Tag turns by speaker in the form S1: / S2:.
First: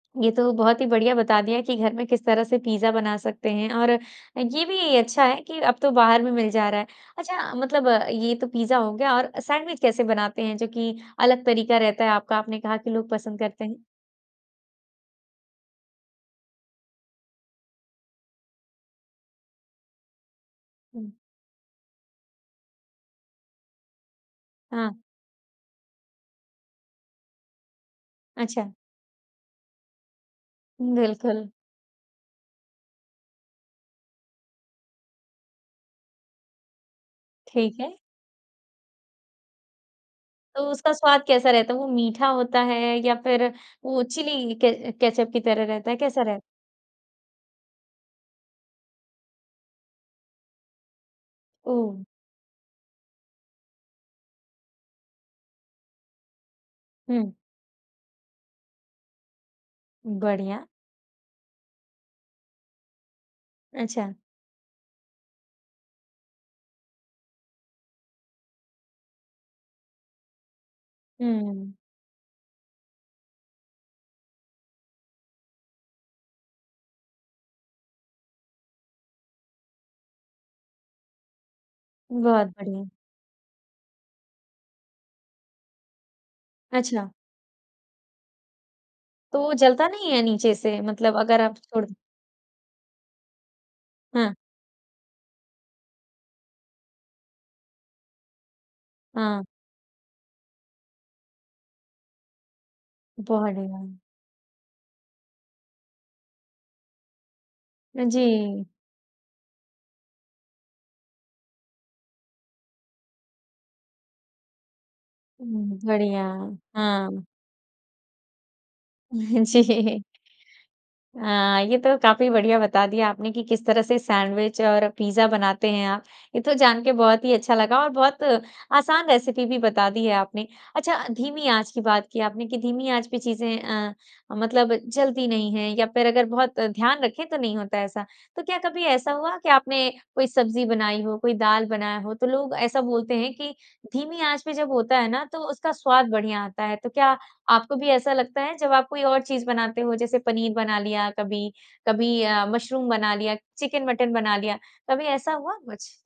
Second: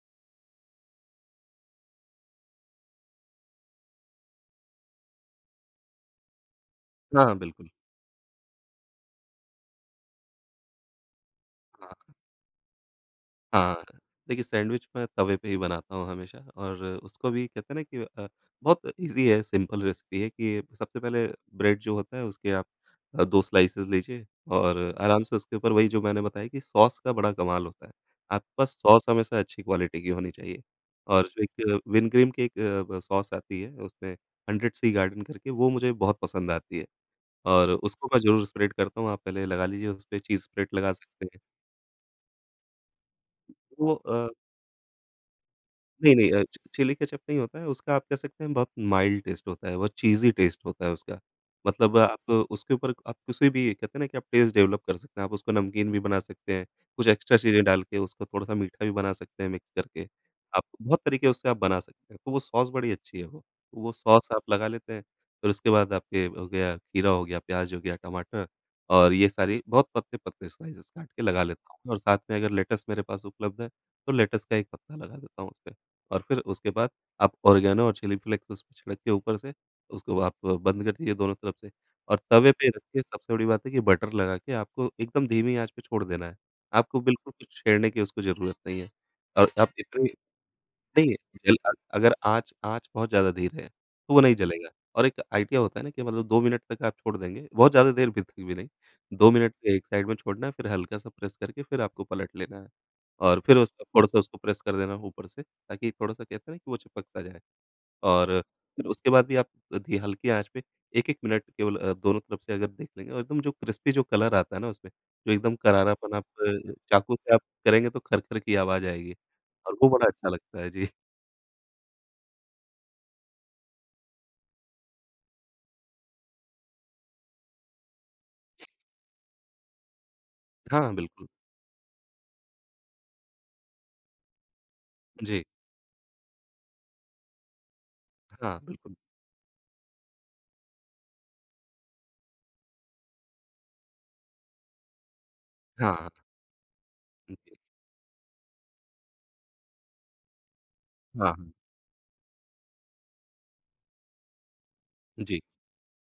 S1: ये तो बहुत ही बढ़िया बता दिया कि घर में किस तरह से पिज़्ज़ा बना सकते हैं और ये भी अच्छा है कि अब तो बाहर में मिल जा रहा है।
S2: हाँ,
S1: अच्छा,
S2: बिल्कुल।
S1: मतलब ये तो पिज़्ज़ा हो गया और सैंडविच कैसे बनाते हैं जो कि अलग तरीका रहता है
S2: हाँ।
S1: आपका आपने कहा कि लोग पसंद करते
S2: हाँ।
S1: हैं?
S2: देखिए सैंडविच मैं तवे पे ही बनाता हूँ हमेशा और उसको भी कहते हैं ना कि अ, बहुत ईज़ी है, सिंपल रेसिपी है कि, सबसे पहले ब्रेड जो होता है उसके आप अ, 2 स्लाइसेज़ लीजिए और
S1: हाँ।
S2: आराम से उसके ऊपर वही जो मैंने बताया कि सॉस का बड़ा कमाल होता है। आपके
S1: अच्छा।
S2: पास सॉस हमेशा अच्छी क्वालिटी की होनी चाहिए और जो
S1: बिल्कुल।
S2: एक विन ग्रीन की एक ब सॉस आती है उसमें हंड्रेड सी गार्डन करके वो मुझे बहुत पसंद आती है। और
S1: ठीक है।
S2: उसको मैं ज़रूर स्प्रेड करता हूँ, आप पहले लगा लीजिए उसपे चीज़
S1: तो
S2: स्प्रेड
S1: उसका
S2: लगा
S1: स्वाद
S2: सकते हैं।
S1: कैसा रहता है? वो मीठा होता है या फिर
S2: वो
S1: वो
S2: अ
S1: चिली क केचअप की तरह रहता है,
S2: नहीं,
S1: कैसा
S2: नहीं
S1: रहता
S2: अ,
S1: है?
S2: चि चिली केचअप नहीं होता है उसका आप कह सकते हैं बहुत माइल्ड टेस्ट होता है, बहुत चीज़ी टेस्ट होता है उसका। मतलब
S1: ओह!
S2: आप उसके ऊपर आप किसी भी कहते हैं ना कि आप टेस्ट डेवलप कर सकते हैं। आप उसको नमकीन भी बना सकते हैं, कुछ
S1: हुँ।
S2: एक्स्ट्रा चीज़ें डाल के उसको थोड़ा-सा मीठा भी बना सकते हैं मिक्स करके। आप
S1: बढ़िया।
S2: बहुत तरीके उससे आप बना सकते हैं, तो वो सॉस बड़ी अच्छी है वो। वो
S1: अच्छा।
S2: सॉस आप लगा लेते हैं फिर उसके बाद आपके हो गया खीरा हो गया, प्याज़ हो गया, टमाटर और ये सारी बहुत पतले-पतले स्लाइसेज़ काट के लगा लेता
S1: हुँ।
S2: हूँ और साथ में अगर लेटस मेरे पास उपलब्ध है तो लेटस का एक पत्ता लगा देता हूँ उसमें। और फिर उसके बाद आप ऑरिगेनो और चिली फ्लेक्स उसपे छिड़क के ऊपर से उसको आप बंद कर दीजिए दोनों तरफ से और
S1: बहुत
S2: तवे पे
S1: बढ़िया।
S2: रखिए सबसे बड़ी बात है कि बटर लगा के आपको एकदम धीमी आँच पे छोड़ देना है। आपको
S1: अच्छा।
S2: बिल्कुल कुछ छेड़ने की उसको ज़रूरत नहीं है
S1: तो
S2: और
S1: वो
S2: आप
S1: जलता
S2: इतने
S1: नहीं है नीचे से,
S2: नहीं,
S1: मतलब अगर
S2: जल
S1: आप
S2: अ,
S1: छोड़ दो।
S2: अगर आँच आँच बहुत ज़्यादा धीरे है तो वो
S1: हाँ।
S2: नहीं जलेगा। और एक आइडिया होता है ना कि मतलब 2 मिनट तक आप छोड़ देंगे बहुत ज़्यादा देर [unintelligible] भी नहीं। 2
S1: हाँ।
S2: मिनट एक साइड में छोड़ना है, फिर हल्का सा प्रेस करके फिर आपको पलट लेना है। और फिर उसको
S1: बढ़िया।
S2: थोड़ा-सा उसको प्रेस कर देना है ऊपर से ताकि थोड़ा-सा कहते हैं ना कि वो चिपक सा जाए
S1: अ,
S2: और
S1: जी।
S2: फिर उसके बाद भी आप धी हल्की आँच पे 1-1 मिनट केवल अ, दोनों तरफ से अगर देख लेंगे और एकदम जो क्रिस्पी जो कलर आता है ना उसमें, जो एकदम
S1: उम,
S2: करारापन
S1: बढ़िया,
S2: आप चाकू
S1: हाँ।
S2: से आप करेंगे तो खर-खर की आवाज़ आएगी, और वो
S1: जी।
S2: बड़ा अच्छा लगता है, जी।
S1: हाँ। ये तो काफ़ी बढ़िया बता दिया आपने कि किस तरह से सैंडविच और पिज़्ज़ा बनाते हैं आप। ये तो जान के बहुत ही अच्छा लगा और बहुत आसान रेसिपी भी बता दी है आपने।
S2: हाँ,
S1: अच्छा,
S2: बिल्कुल।
S1: धीमी आँच की बात की आपने, कि धीमी आँच पे चीज़ें अ, मतलब जलती
S2: जी।
S1: नहीं हैं या फिर अगर बहुत ध्यान रखे तो नहीं होता ऐसा। तो क्या
S2: हाँ,
S1: कभी
S2: बिल्कुल।
S1: ऐसा हुआ कि आपने कोई सब्जी बनाई हो, कोई दाल बनाया हो तो लोग ऐसा बोलते हैं कि धीमी आँच पे जब होता है ना, तो उसका स्वाद
S2: हाँ।
S1: बढ़िया आता है, तो क्या
S2: जी।
S1: आपको भी ऐसा लगता है, जब आप कोई और चीज़ बनाते हो जैसे पनीर बना लिया,
S2: हाँ,
S1: कभी
S2: हाँ।
S1: कभी अ, मशरूम बना लिया, चिकन-मटन बना लिया, कभी ऐसा
S2: जी।
S1: हुआ कुछ?